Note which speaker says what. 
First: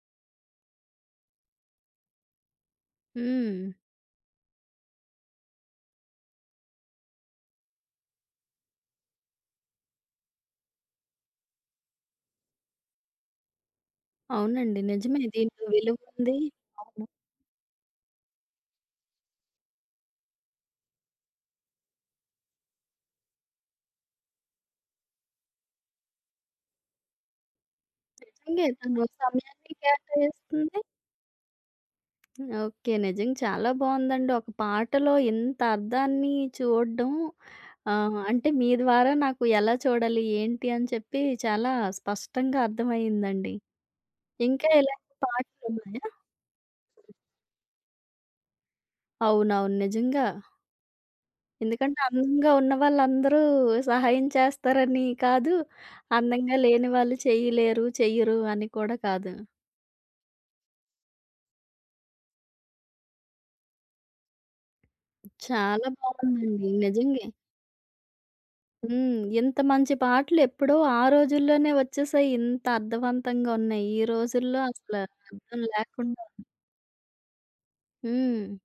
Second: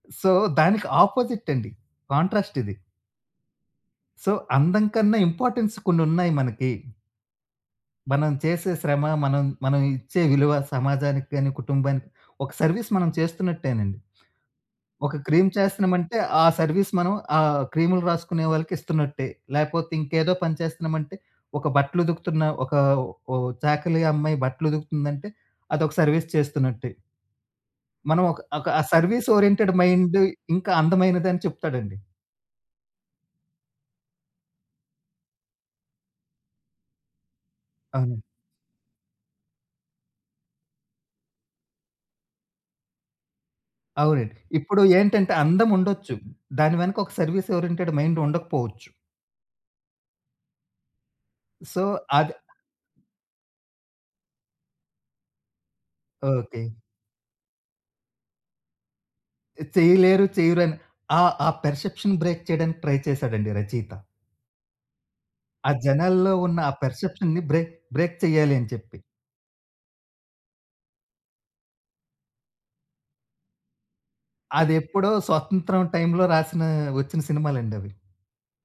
Speaker 1: So, దానికి opposite అండి contrast ఇది.
Speaker 2: హ్మ్.
Speaker 1: సో, అందం కన్నా ఇంపార్టెన్స్ కొన్ని ఉన్నాయి మనకి. మనం చేసే శ్రమ మనం, మనం ఇచ్చే విలువ సమాజానికి కానీ, కుటుంబానికి ఒక సర్విస్ మనం చేస్తున్నట్టేనండి.
Speaker 2: అవునండి.
Speaker 1: ఒక
Speaker 2: నిజమే.
Speaker 1: క్రీమ్
Speaker 2: దీనికి
Speaker 1: చేస్తున్నామంటే,
Speaker 2: విలువుంది.
Speaker 1: ఆ సర్వీస్
Speaker 2: అవును.
Speaker 1: మనం ఆహ్, క్రీములు రాసుకునే వాళ్ళకిస్తున్నట్టే. లేకపోతే ఇంకేదో పని చేస్తున్నామంటే ఒక బట్టలు ఉతుకుతున్న, ఒక ఓ చాకలి అమ్మాయి బట్టలు ఉతుకుతుందంటే అదొక సర్వీస్ చేస్తున్నట్టే. మనం ఒక,
Speaker 2: నిజంగె
Speaker 1: ఒక
Speaker 2: తను
Speaker 1: సర్విస్
Speaker 2: సమయాన్ని
Speaker 1: ఓరియెంటెడ్ మైండ్ ఇంకా
Speaker 2: కేటాయిస్తుంది
Speaker 1: అందమైనది అని చెప్తాడండి.
Speaker 2: ఓకే. నిజంగా చాలా బావుందండి! ఒక పాటలో ఇంత అర్థాన్ని చూడ్డం ఆహ్,
Speaker 1: అవును.
Speaker 2: అంటే మీ ద్వారా నాకు ఎలా చూడాలి? ఏంటి? అని చెప్పి చాలా స్పష్టంగా అర్థమయిందండి.
Speaker 1: అవునండి.
Speaker 2: ఇంకా
Speaker 1: ఇప్పుడు
Speaker 2: ఇలాంటి
Speaker 1: ఏంటంటే
Speaker 2: థాట్స్ ఉన్నాయా?
Speaker 1: అందముండొచ్చు. దాని వెనక ఒక సర్విస్ ఓరియెంటెడ్ మైండ్ ఉండకపోవచ్చు.
Speaker 2: అవునవును. నిజంగా!
Speaker 1: సో,
Speaker 2: ఎందుకంటే
Speaker 1: అది
Speaker 2: అందంగా ఉన్న వాళ్ళందరూ సహాయం చేస్తారని కాదు, అందంగా
Speaker 1: ఓకే.
Speaker 2: లేని వాళ్ళు చేయలేరు చెయ్యరు అని కూడా కాదు.
Speaker 1: చెయ్యలేరు. చెయ్యరని ఆహ్, ఆ పర్సెప్షన్ బ్రేక్ చేయడానికి ట్రై చేసాడండి రచయిత. ఆ
Speaker 2: చాలా
Speaker 1: జనాల్లో ఉన్న
Speaker 2: బావుందండి
Speaker 1: ఆ
Speaker 2: నిజంగె.
Speaker 1: పర్సెప్షన్‌ని బ్రేక్, బ్రేక్ చెయ్యాలి అని చెప్పి.
Speaker 2: హ్మ్. ఇంత మంచి పాటలెప్పుడో ఆ రోజుల్లోనే వచ్చేసాయి. ఇంత అర్థవంతంగా ఉన్నాయి. ఈ రోజుల్లో
Speaker 1: అది
Speaker 2: అసల
Speaker 1: ఎప్పుడో
Speaker 2: అర్థం
Speaker 1: స్వతంత్రం
Speaker 2: లేకుండా
Speaker 1: టైమ్‌లో రాసిన వచ్చిన సినిమాలండి అవి.
Speaker 2: హ్మ్.